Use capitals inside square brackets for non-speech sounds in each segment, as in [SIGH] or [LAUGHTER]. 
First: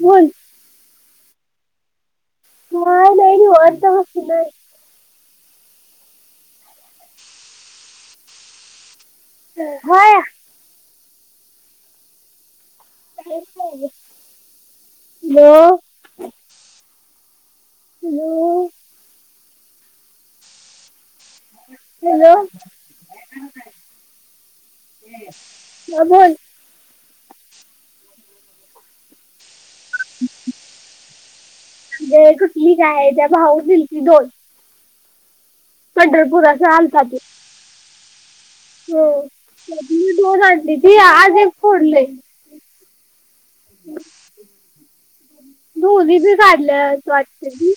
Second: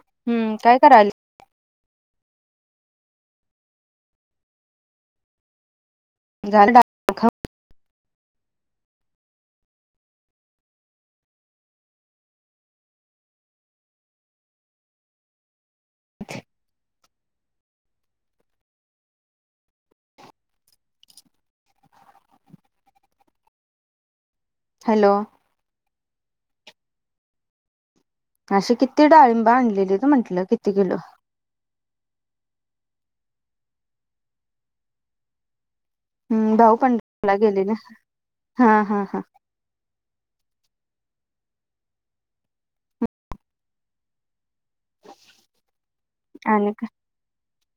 बोल हूं काय करायल नाहीय नाही र वार्ता बती नाही. [UNINTELLIGIBLE] होय. Hello hello. हॅलो. हॅलो हां बोल. अशी किती डाळिंब आणलेलीत म्हंटलं किती किलो? म्हणजे कुठली काय त्या भाऊनी दिलती दोन. हं पंढरपुराचं भाऊ पंढरपूरला गेलेलं. हो, त्यातली दोन आणलीती आज एक फोडलंय. दोन्हीं बी आणि का काढल्यात वाडतं बी.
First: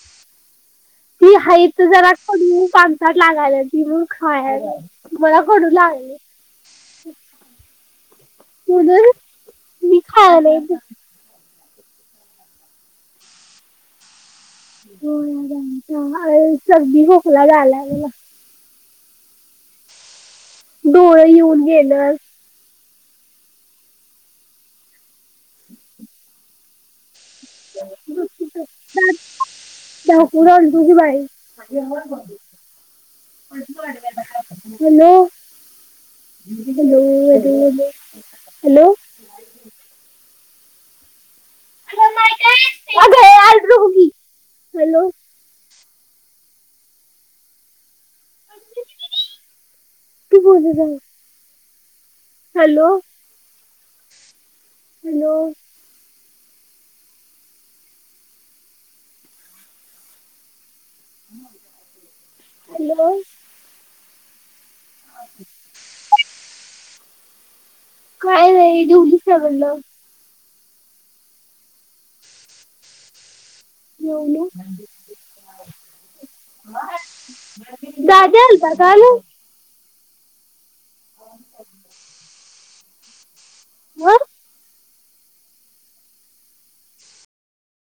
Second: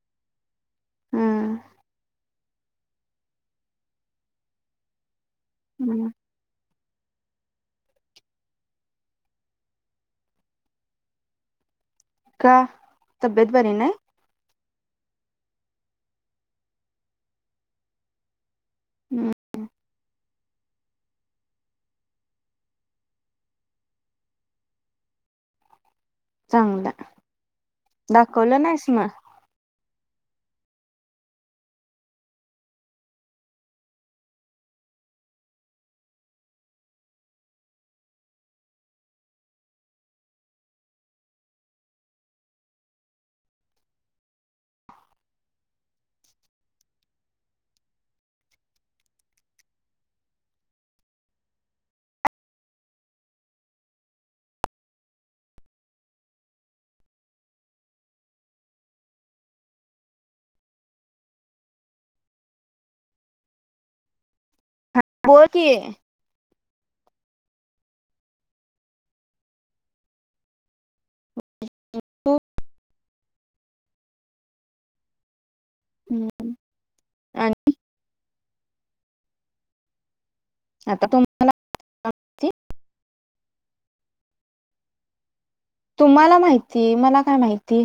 ती हम्म हाईत जरा पानसाठ लागायल्याती म्हणून खायालोय. मला कडू हम्म. लागलं. म्हणून मी खायालोय हीजं. का तब्येत बरी नाही. हं.. होय सरदी-खोकला झालाय मला. ह... डोळं येऊन गेलत. चांगलाय, दाखवलं नाहीस मग. दात दाखवून आलतो की बाई. हॅलो. हॅलो हॅलो हॅलो अगं ये आणू नको की, हॅलो. तू बोलू नको. Hello..... hello. हॅलो. बोल की. काय नाही, जेवलीस का म्हणलं? [UNINTELLIGIBLE] येेऊन गाजल. हम्म, आणि कशाला? आता तुम- घर तुम्हाला माहिती, मला काय माहिती.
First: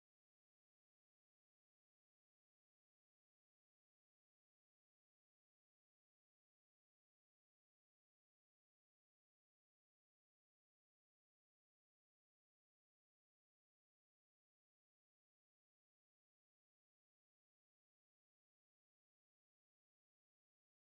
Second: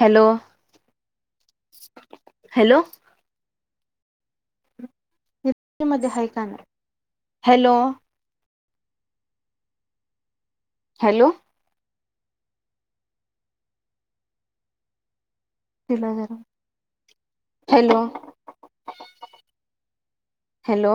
हॅलो. हॅलो. इतकी मध्ये हाय का नाही. हॅलो. हॅलो. तिला जरा. हॅलो. हॅलो.